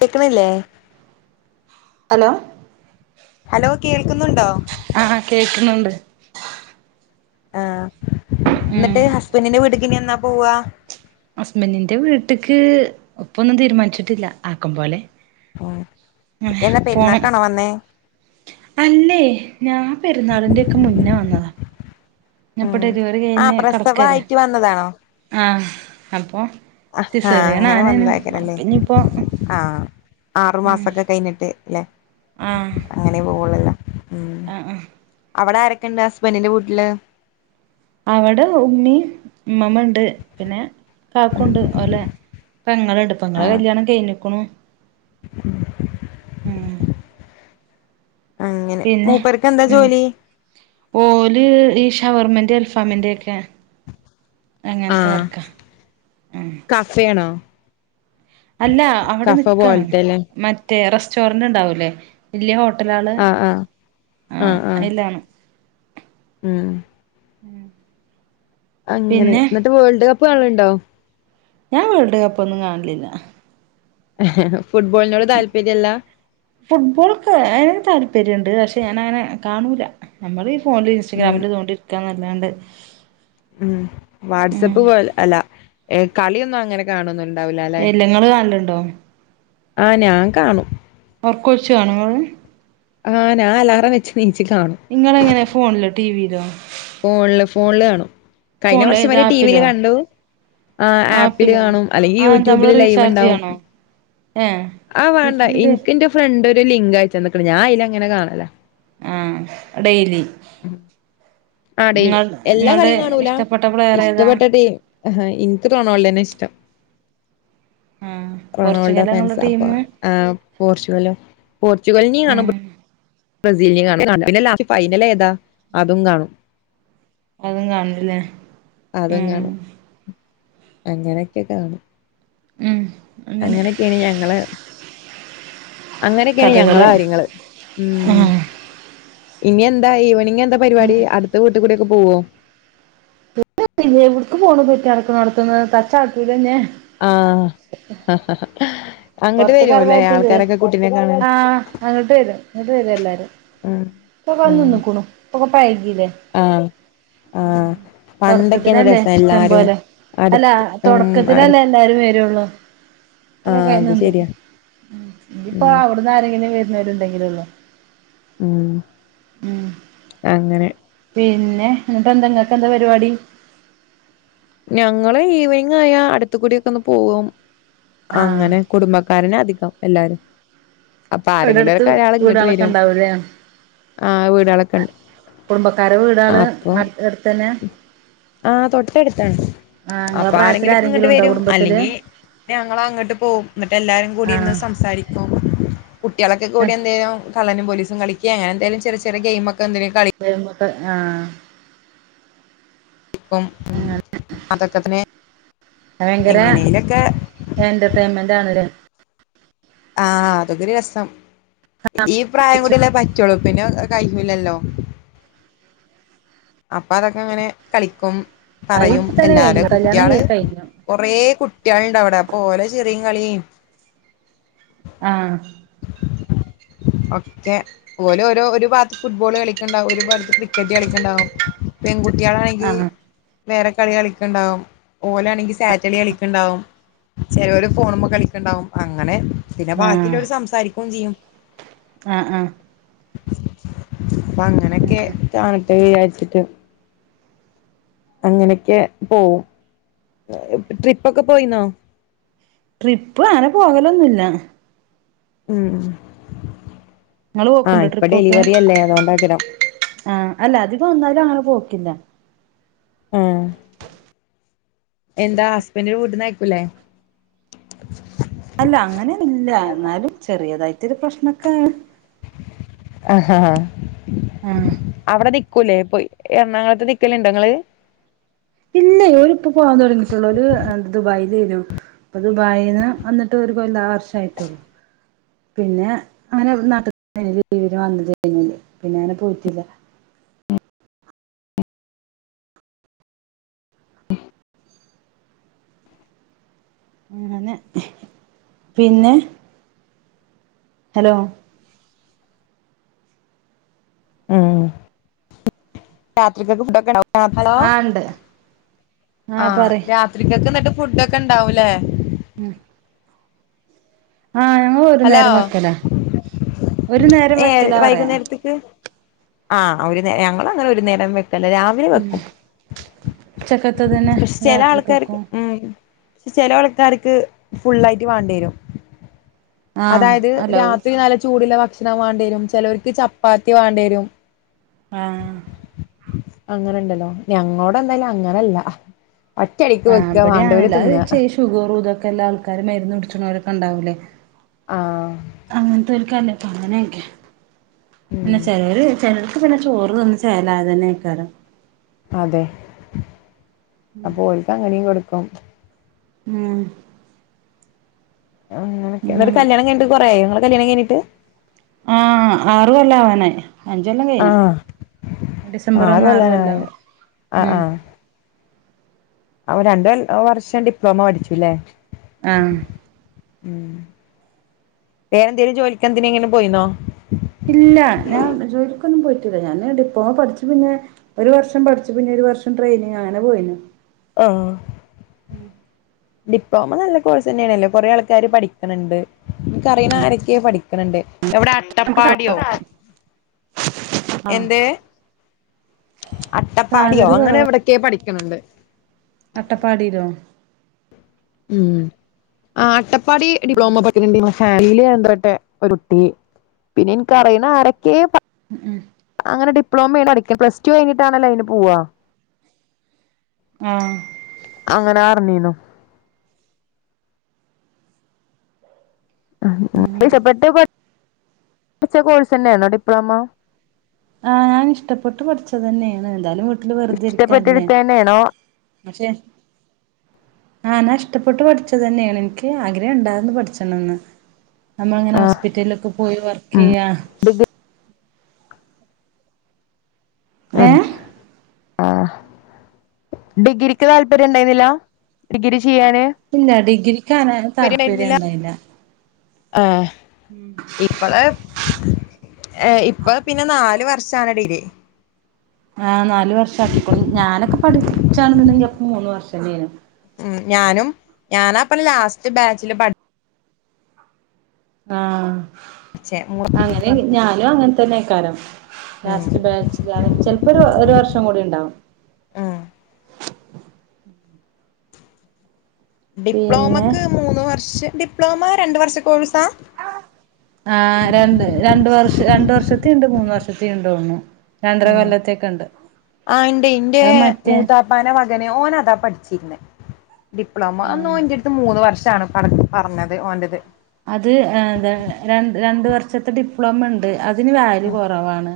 കെക്കണില്ലേ? Hello... hello കേൾക്കുന്നുണ്ടോ? ആഹ കേൾക്കുന്നുണ്ട്. ആഹ ഉം എന്നിട്ട് ഹസ്ബൻഡിന്റെ- വീടിക്ക് ഇനിന്നാ പോവാ? ഹസ്ബന്റിന്റെ വീട്ടക്ക് ഇപ്പൊന്നും തീരുമാനിച്ചിട്ടില്ല, ആക്കം പോലെ. ഉ അങ്ങനെ എന്നാ പോണം പെരുന്നാക്കാണോ വന്നേ? അല്ലേ? ഞാൻ പെരുന്നാളിന്റെ ഒക്കെ മുന്നേ വന്നതാ. പ്പോ ഉം ഡെലിവറി ആഹ് കയിന് കടക്കല്ലേ, പ്രസവായിട്ട് വന്നതാണോ ആഹ അപ്പോ. സി ആഹാ സെറിയാണ് അങ്ങനെ ആണ് വന്നതായിക്കാരല്ലേ അപ്പോ ഇനിയിപ്പോ - ആഹ് ആറു മാസൊക്കെ കഴിഞ്ഞിട്ട് അല്ലെ? ആഹാ... അങ്ങനെ പോവുള്ളലേ? ഉം, അവിടെ ആരൊക്കെ ഉണ്ട് ഹസ്ബന്ഡിന്റെ വീട്ടില്? അവിടെ ഉമ്മയും, ഉമ്മമ്മ ഉണ്ട് പിന്നെ ഉം കാക്കുണ്ട് ലെ, പെങ്ങളുണ്ട്, പങ്ങളെ കല്യാണം കഴഞ്ഞക്കണു. ഉം... പിന്നെ മൂപ്പർക്ക് എന്താ ഉം ജോലി ഓല് ഈ ഷവർമന്റെ, അൽഫാമിന്റെൊക്കെയ. അങ്ങനത്തെ വർക്ക. ആഹ.. സേണാ? അല്ല അവിടെ നിക്കണ്, പോലത്തെല്ലേ മറ്റേ റെസ്റ്റോറന്റ് ഉണ്ടാവൂല്ലേ? വല്യ ഹോട്ടലള് ആഹ് ആഹ് ആഹ ആഹ് ആഹ് അതില്ലാണ്. ഉം... ഉം.. അങ്ങനെ, എന്നിട്ട് വേൾഡ് കപ്പ് കാണലുണ്ടോ? ഞാൻ വേൾഡ് കപ്പ് ഒന്നും കാണില്ല. ഫുട്ബോളിനോട് താല്പര്യംല്ല? ഫുട്ബോളൊക്കെ അതിന് താല്പര്യമുണ്ട്, പക്ഷേ ഞാനങ്ങനെ കാണൂല്ല. നമ്മള് ഈ ഫോണില് ഉം ഇൻസ്റ്റാഗ്രാമില്തോണ്ടിരിക്കാ നല്ലാണ്ട്. ഉം വാട്സപ്പ് പോലെ, അല്ല കളിയൊന്നും അങ്ങനെ കാണൊന്നും ഇണ്ടാവൂല്ല അല്ലെ? ങ്ങള് കനാലുണ്ടോ? ആഹാ ഞാൻ കാണും. ഒറക്കൊഴിച് കാനോ ഇങ്ങള്? ആഹാ ഞാന് അലാറം വെച്ച് നീച്ച കാണും. നിങ്ങള എങ്ങനെ ഫോണിലോ, ടി വിയിലോ? ഫോണില്, ഫോണില് കാണും. കഴിഞ്ഞ ഫോണില് വർഷം ഏത് വരെ ടിവിൽ ആപ്പിലോ കണ്ടു. ആഹാ ആഹ് ആപ്പില് പിന്നെ കാണും, അല്ലെങ്കിൽ യൂട്യൂബില് ലൈവ് ഉണ്ടാവും. ഹേ... ആഹ് വേണ്ട എനിക്ക് എന്റെ ഫ്രണ്ട് ഒരു ലിങ്ക് അയച്ചന്നക്ക ഞാന അയ്ല ങ്ങനെ കാണല ആഹ് ഡെയ്ലി ആടി എല്ലാ നിങ്ങളുടെ കളിയും കാണൂല ഇഷ്ടപ്പെട്ട പ്ലെയർ ഏതാ ഇഷ്ടപ്പെട്ട ടീം ആഹ് എനിക്ക് റൊണാൾഡോനെ ഇഷ്ടം ആഹ് റൊണാൾഡോ പോർച്ചുഗലാ ഫാൻസ നിങ്ങളുടെ ടീം ആഹ് പോർച്ചുഗല്ല് പോർച്ചുഗല്നീ കാണ ഉം [unintelligible] ബ്രസീലിനി കാണ പിന്നെ അല്ല ഫൈനല ഏതാ അതും കാണും അതും കാണല്ണ്ട്ല്ലേ അതും ഉം കാണും അങ്ങനെയൊക്കെ കാണും ഉം അങ്ങനെ അങ്ങനൊക്കെയാണ് ഞങ്ങളെ അങ്ങനൊക്കെയാണ് കഥകള് ഞങ്ങളെ കാര്യങ്ങള്ൾ ഉം ആഹ് ഇനി എന്താ ഈവണിങ് എന്താ പരിപാടി അടുത്ത വീട്ട് കൂടി ഒക്കെ പോവോ എവിട്ക്ക് പോണു പെറ്റട്ക്ക് നോട്ത്ത്ന്ന് തച്ചാട്ടുലെന്നെ ആഹ് അങ്ങട്ട് പൊറത്ത്ക്ക് എറങ്ങാൻ വരുല്ലേ പറ്റൂലേ ആൾക്കാരൊക്കെ കുട്ടിനെ കാണാന് ആഹ് ഇങ്ങട്ട് വെരും ഇങ്ങട്ട് വെരും എല്ലാരും ഉം ഇപ്പ വന്ന് ഉം നിന്നുക്ക്ണു ഇപ്പൾ പഴെകില്ലേ ആഹ് ആഹ് പണ്ടൊക്കെയന്ന തൊടക്കത്തിലല്ലേ രസം ഇഷ്ടം എല്ലാരും പോലെ അല്ല അടുത്ത് ഉം അടു തൊടക്കത്തിലല്ലേ എല്ലാരും വരുള്ളൂ [unintelligible] ആഹ് അത് ശരിയാ ഇനിയിപ്പോ ഉം അവിട്ന്ന് ആരെങ്കിലും വരുന്നവരുണ്ടെങ്കിലെള്ളോ ഉം അങ്ങനെ പിന്നെ എന്നിട്ട് എന്തെങ്ങക്ക എന്താ പരിപാടി ഞങ്ങള് ഈവനിങ് ആയാ അട്ത്തു കൂടിയൊക്കെ ഒന്ന് പോകും ആഹ് അങ്ങനെ കുടുംബക്കാരനാ അധികം എല്ലാരും അപ്പൊ ഇവിടെ അടുത്ത് ആരെങ്കിലുംക്കരാൾ ഇങ്ങട്ട് വീടാളൊക്കെ വെരും ഉണ്ടാവൂലേ ആഹ് വീടാളൊക്കെണ്ട് കുടുംബക്കാരെ വീടാള് അപ്പൊ അടുത്തന്നെ ആഹ് തൊട്ടഎട്ത്താണ് ആഹ് ഇങ്ങളെ അപ്പൊ പ്രായത്തില് ആരെങ്കിലൊക്കെ ആരെങ്കിലും ഇങ്ങട്ട് ഉണ്ടോ വെരും കുടുംബത്തില് അല്ലെങ്കി ഞങ്ങളങ്ങട്ട് പോകും ഇങ്ങട്ട് എല്ലാരും കൂടി ഇന്ന് ആഹ് സംസാരിക്കും കുട്ടിയാളൊക്കെ കൂടി എന്തേലും കള്ളനും പോലീസും കളിക്കെ അങ്ങനെന്തിലും ചെറിയ ചെറിയ ഗൈയ്മെന്തേലും കളി [unintelligible] ആഹ് ക്കും അതൊക്കത്തന്നേ ഭയ്ങ്കര എന്റർടൈൻമെന്റ് ആണ് ലെ ആഹ് അതൊക്കെരു രസം ഈ പ്രായം കൂടിയല്ലേ പറ്റുളൂ പിന്നെ കഴിയൂല്ലല്ലോ അപ്പൊ അതൊക്കെ അങ്ങനെ കളിക്കും ആഹ് പറയും ഇപ്പ തന്നെ എല്ലാരും കഴിഞ്ഞു കല്യാണം കുട്ടിയാള് കഴിഞ്ഞു കൊറേകുട്ടിയാള്ണ്ട് അവിടെ അപ്പോ ഓലെ ചിറിം കളീം ആഹ് ഒക്കെ ഓല് ഒരു ഒരു ഭാഗത്ത് ഫുട്ബോള് കളിക്ക്ണ്ടാവും ഒരു ഭാഗത്ത് ക്രിക്കറ്റ് കളിക്ക്ണ്ടാവും പെൺകുട്ടിയാളാണെങ്കി ആഹ് വേറെ കളി കളിക്ക്ണ്ടാവും ഓലാണെങ്കിൽ സാറ്റലി കളിക്ക്ണ്ടാവും ചെലോര് ഫോണുമ്മ കളിക്ക്ണ്ടാവും അങ്ങനെ പിന്നെ ആഹ് ബാക്കിയില്ലോര് സംസാരിക്കുംചെയ്യും ആഹ് ആഹ് അപ്പൊ അങ്ങനെയൊക്കെ അങ്ങനെ കാണട്ടെ വിചാരിച്ചിട്ട് അങ്ങനെയൊക്കെ പോവും ട്രിപ്പൊക്കെ പോയിനോ ട്രിപ്പ് അങ്ങനെ പോകലൊന്നുല്ല ഉം ഇങ്ങള് ആഹ് പോക്ക്ണ്ടോ ഇപ്പൊ ട്രിപ്പൊക്കെ ഡെലിവറി അല്ലേ അതോണ്ടാകാരം ആഹ് അല്ല അധികും അങ്ങനെ പോക്കില്ല ആഹ് എന്താ ഹസ്ബൻഡ്ന്റെ വീട്ട്ന്ന് അയ്ക്കൂല്ലേ അല്ല അങ്ങനെ ഇല്ല എന്നാലും ചെറിയതായിട്ടരു പ്രശ്നൊക്കെ ആഹ് ആഹ് ആഹ് അവടെ നിക്കൂല്ലേ പോയ് എറണാകുളത്തപ നിക്കല്ണ്ടോങ്ങള് ഇല്ല ഒര് ഇപ്പ പോവാൻ തുടങ്ങിട്ടുള്ള ഒരു ദുബായിലേനു അത് ദുബായിൽ നിന്ന് വന്നിട്ട് ഒരു കോല്ലം വർഷയിട്ടുള്ളു പിന്നെ അങ്ങനെ നട്ടി ലിവിന് വന്നിട്ട് കഴിഞ്ഞില്ല പിന്നെ അങ്ങനെ പോയിട്ടില്ല അങ്ങനെ പിന്നെ ഹലോ ഉം രാത്രിക്കത്തേക്ക് ഫുഡ് ഒക്കെ ഉണ്ടോ ആഹ് ഉണ്ട് ആഹ് രാത്രിക്കൊക്കെ എന്നിട്ട് ഫുഡ് ഒക്കെ ഉണ്ടാവും ല്ലേ ഉം ആഹ് ഞങ്ങൾ ഒരു ഹലോ നേരം വെക്കല ഒരു നേരം ഏഹ് വെക്കലാ പറയാ വൈകുന്നേരത്തേക്ക് ആഹ് ഒരു ഞങ്ങൾ അങ്ങനെ ഒരു നേരം വ ഉം ചക്ക പക്ഷെ ചില ആൾക്കാര്ക്ക് ഉം ചില ആൾക്കാർക്ക് ഫുള്ളായിട്ട് വേണ്ടി വരും ആഹ് അതായത് അല്ല രാത്രി നല്ല ചൂടുള്ള ഭക്ഷണം വേണ്ടി വരും ചിലവർക്ക് ചപ്പാത്തി വേണ്ടി വരും ആഹ് അങ്ങനെണ്ടല്ലോ ഞങ്ങോടെ എന്തായാലും അങ്ങനല്ല ഒറ്റടിക്ക് ആഹ് വെക്ക ഇബടി മാണ്ടവര് അങ്ങനല്ല അത് തിന്ന ചെ ഷുഗറും ഇതൊക്കെ എല്ലാ ആൾക്കാരും മരുന്ന് കുടിച്ചണവരൊക്കെ ഉണ്ടാവൂലേ ആഹ് അങ്ങനത്തെ അങ്ങനെയൊക്കെ പിന്നെ ഉം ചിലവര് ചില പിന്നെ ചോറ് തിന്ന് ചേലായതന്നെ ആക്കാര അതെ അപ്പൊ ഒരിക്ക അങ്ങനെയും കൊടുക്കും ഉം ആഹ് എന്നിട്ട അങ്ങനെ കല്യാണം കിഴിഞ്ഞിട്ട് കുറയായോ നിങ്ങള് കല്യാണം കഴിഞ്ഞിട്ട് ആഹ് ആറു കോല്ലം ആവാനായി അഞ്ച് കോല്ലാം കഴിഞ്ഞു ആഹ് ഡിസംബർ ആറ് ഒന്ന് ആറു കോല്ലം കൊല്ലാനായി ഉം അവ രണ്ട വർഷം ഡിപ്ലോമ പഠിച്ചുല്ലേ ആഹ് ഉം വേറെന്തെലും ജോലിക്ക എന്തിനെലും പോയിന്നോ ഇല്ല ഞാൻ ജോലിക്കൊന്നും പോയിട്ടില്ല ഞാന് ഡിപ്ലോമ പഠിച്ചു പിന്നെ ഒരു വർഷം പഠിച്ചു പിന്നെ ഒരു വർഷം ട്രെയിനിങ് അങ്ങനെ പോയി ആഹ് ഡിപ്ലോമ നല്ല കോഴ്സ് തന്നെയണല്ലേ കുറെ ആൾക്കാര് പഠിക്കണണ്ട് എനിക്കറിയണ ആരൊക്കയോ പഠിക്കണണ്ട് എവിടെ അട്ടപ്പാടിയോ ആഹ് എന്ത് അട്ടപ്പാടിയോ സാലറി അങ്ങനെ എവിടയൊക്കെയോ പഠിക്കണണ്ട് അട്ടപ്പാടിലോ ഉം ആഹ് അട്ടപ്പാടി ഡിപ്ലോമ [unintelligible] ഹാലല് എന്ത്രട്ടെ ഒരുട്ടി പിന്നെ എനിക്കറിയണ ആരൊക്കെ ഉം ഉം അങ്ങനെ ഡിപ്ലോമയാണ് പടിക്കണെ പ്ലസ് ടു കഴിഞ്ഞിട്ടാണല്ലോ അയിന് പോവ ആഹ് അങ്ങനെ അറിഞ്ഞീന്നു ഉം ഇഷപ്പെട്ട് കോഴ്സ് തന്നെയണോ ഡിപ്ലോമ ആഹ് ഞാൻ ഇഷ്ടപ്പെട്ട് പഠിച്ചത് തന്നെയാണ് എന്തായാലും വീട്ടില് വെറുതെ ഇരിക്കല്ലേ ഇഷ്ടപ്പെട്ടെടുത്ത തന്നെയാണോ പക്ഷെ ആഹ് ഞാൻ ഇഷ്ടപ്പെട്ട് പഠിച്ചത് തന്നെയാണ് എനിക്ക് ആഗ്രഹം ഉണ്ടായിന്ന് പഠിച്ചണം എന്ന് നമ്മൾ ഇങ്ങനെ ആ ഹോസ്പിറ്റലിലൊക്കെ പോയി വർക്ക് ഉം ചെയ്യാ ഡിഗ്രി ആഹ് ഏഹ് ആഹ ഡിഗ്രിക്ക് താല്പര്യം ഉണ്ടായിന്നില്ല ഡിഗ്രി ചെയ്യാന് ഇല്ല ഡിഗ്രക്കണ് താല്പര്യം ഉണ്ടായില്ല ആഹ് ഉം ഇപ്പള് ഏ ഇപ്പ പിന്നെ നാല് വർഷണ ഡിഗ്രി ആ നാല് വർഷമാക്കിക്കോളും ഞാനൊക്കെ പഠിച്ചാണ്ണ്ടെങ്കപ്പ മൂന്ന് വർഷത്തെനും ഉ ഞാനും ഞാനാപ്പ ലാസ്റ്റ് ബാച്ചില് പഠി ആഹ പഠിച്ചേ അങ്ങനെ ഞാനും അങ്ങനെ തന്നെ ആക്കാരം ഉം ലാസ്റ്റ് ബ ചിലപ്പോ ഒരു ഒരു വർഷം കൂടി ഉണ്ടാവും ഉം പിന്നെ ഡിപ്ലോമക്ക് മൂന്ന് വർഷം ഡിപ്ലോമ രണ്ട വർഷ കോഴ്സാ ആഹ് രണ്ട് രണ്ടു വർഷ രണ്ടു വർഷത്തെ ഉണ്ട് മൂന്ന് വർഷത്ത ഉണ്ടെന്നു തോന്നണു. രണ്ടര ഉം കൊല്ലത്തേയൊക്കേണ്ട്. അത് മറ്റേ പ്പന മകന് ഓന് അതാ പഠിച്ചിരുന്നേ. ഡിപ്ലോമ. അന്ന് ഓൻ ആഹ് എൻ്റെടുത്ത് മൂന്ന് വർഷാണ് പറ പറഞ്ഞത് ഓൻ്റെ ഇത് അത് ആഹ് എന്താ രണ്ട് രണ്ട് വർഷത്തെ ഡിപ്ലോമ ഉണ്ട് അതിന് വാല്യൂ കുറവാണ്.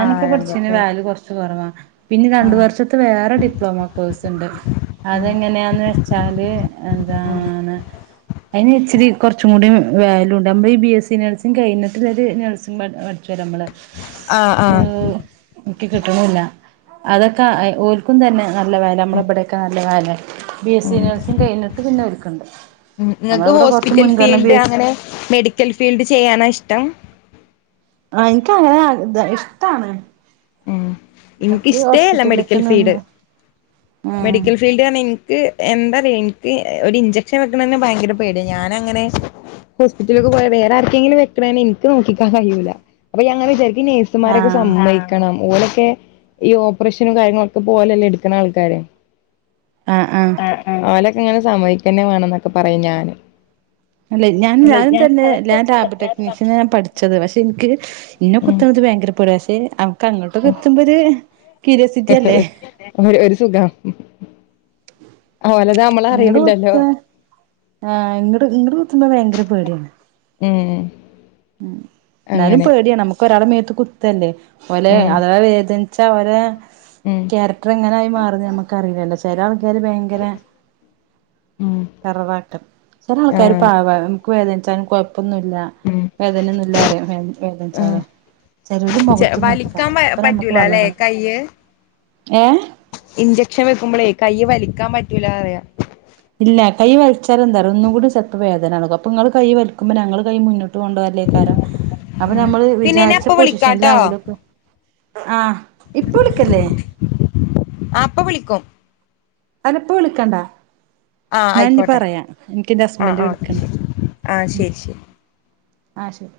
ആ രണ്ട് പഠിച്ചേന് വർഷം വാല്യൂ കുറച്ച് കുറവാ പിന്നെ രണ്ടു ആഹ് വർഷത്തെ വേറെ ഡിപ്ലോമ കോഴ്സ് ഉണ്ട്. ഉം അതെങ്ങനെയാന്ന് വെച്ചാല് ഉം എന്താണ് അതിന് ഇച്ചിരി കുറച്ചും കൂടി വാല്യു ഉണ്ട് നമ്മൾ ഈ ബി എസ് സി നേഴ്സിംഗ് കഴിഞ്ഞിട്ടൽ ഒരു നേഴ്സിങ് പഠിച്ചു വരാം നമ്മൾ ആഹ് ആഹ് ഏഹ് എനിക്ക് കിട്ടണൂല്ല. അതൊക്കെ ഓൽ ക്കും തന്നെ നല്ല വെല നമ്മളെ ഇവിടെയൊക്കെ നല്ല വെലെ ബി എസ് സി ഉം നഴ്സിങ്ങ് കഴിഞ്ഞിട്ട് പിന്നെ ഓല്ക്ക്ണ്ട്. ഉം നമ്മടെ ഇങ്ങക്ക് ഇവിടെ കുറച്ച് ഹോസ്പിറ്റൽ മുൻഗണന ബി ഫീൽഡ് എസ് അങ്ങനെ മെഡിക്കൽ ഫീൽഡ് ചെയ്യാനാ ഇഷ്ടം. ആഹ് എനിക്കങ്ങനെ അതാ ഇഷ്ടാണ്. എനിക്ക് നമുക്ക് ഇഷ്ടേയല്ല ഹോസ്പിറ്റലിലൊക്കെ മെഡിക്കൽ ഫീൽഡ് നിന്ന് ആഹ് മെഡിക്കൽ ഫീൽ എനിക്ക് എന്താറിയോ എനിക്ക് ഒരു ഇഞ്ചെക്ഷൻ വെക്കണത് തന്നെ ഭയങ്കര പേടിയാ ഞാനങ്ങനെ ഹോസ്പിറ്റലേക്ക് പോയാ വേറെ ആർക്കെങ്കിലും വെക്കണ തന്നെ എനിക്ക് നോക്കി നിക്കാൻ കഴിയൂല്ല. അപ്പെ ഞാനിങ്ങനെ വിചാരിക്കും ഈ നേഴ്സ് സുമാരൊക്കെ ആഹ് സമ്മതിക്കണം. ഓലൊക്കെ ഈ ഓപ്പറേഷനും കാര്യങ്ങളൊക്കെ പോലല്ലേ എടുക്കണെ ആൾക്കാരെ ആഹ് ആഹ് ഓലൊക്കെ ഇങ്ങനെ സമ്മതിക്കതന്നെ വേണം എന്നൊക്കെ പറയും ഞാനും അല്ല ഞാൻ ഞാനും തന്നെ ഞാൻ ലാബടെക്നീഷ്യനാ ഞാൻ പഠിച്ചത് പക്ഷെ എനിക്ക് എന്നെ ഉം കുത്തണത് ഭയങ്കര പേടിയ പക്ഷെ അവർക്ക് അങ്ങോട്ടു കുത്തുമ്പോ ഒരു ക്യൂരിയോസിറ്റി അല്ലേ ഒര് ഒരു സുഖം അതുപോലെ നമ്മ ഇങ്ങട് കുത്താ ആഹ് ഇങ്ങട് ഇങ്ങട് കുത്തുമ്പോ ഭയങ്കര പേടിയാണ്. ഉം ഉം എന്നാലും അങ്ങനെ പേടിയാണ് നമുക്ക് ഒരാളുടെ മേത്ത് കുത്തല്ലേ ഓലെ ഉം അതള വേദൻ ച്ചവരെ ഉം ക്യാരക്ടർ എങ്ങനെയായി മാറൂന്ന് നമുക്കറിയില്ലല്ലോ. ചെല ആൾക്കാര് ഭയങ്കര ഉം ടെററാട്ടും ചെല ആൾക്കാര് ആഹ് പാവാ ക്ക് വേദനിച്ചാലും കുഴപ്പൊന്നൂല്ല. ഉം വേദനയൊന്നൂല്ല പറയും വേ ആഹ് വേദനിച്ചാലും ചെലൊരു ചെ മുഖത്ത് നോക്കി വലിക്കാൻ പറയും പ അപ്പ നമുക്ക് പറ്റൂല വെള്ളം അല്ലെ കാണ് ഏഹ് ഇഞ്ചെക്ഷൻ വെക്കുമ്പോളേ കൈ വലിക്കാൻ പറ്റൂല പറയാ ഇല്ല കൈ വലിച്ചാ എന്താ അറിയോ? ഒന്നും കൂടി ചെലപ്പോ വേദന എടുക്കും. അപ്പൊ നിങ്ങൾ കൈ വലിക്കുമ്പോ ഞങ്ങൾ കൈ മുന്നോട്ട് കൊണ്ടുവ ലേക്കാരം അപ്പൊ നമ്മള് പിന്നെ ന്നെ വിചാരിച്ച അപ്പ വിളിക്കാട്ടോ പൊസിഷനിലാവൂല ഇപ്പെ ആഹ് ഇപ്പ വിളിക്കല്ലേ. ആഹ് ഇപ്പൊ വിളിക്കും. അല്ല ഇപ്പോ വിളിക്കണ്ടാ. ആ ഞാൻ ഇനി ആയിക്കോട്ടെ പറയാ. എനിക്കൻ്റെ ആ ഹസ്ബൻഡ് ആ ഓക്കെ വിളിക്കണ്ട്. ശരി ആ ഉം ശരി ശരി ആഹ് ശരി.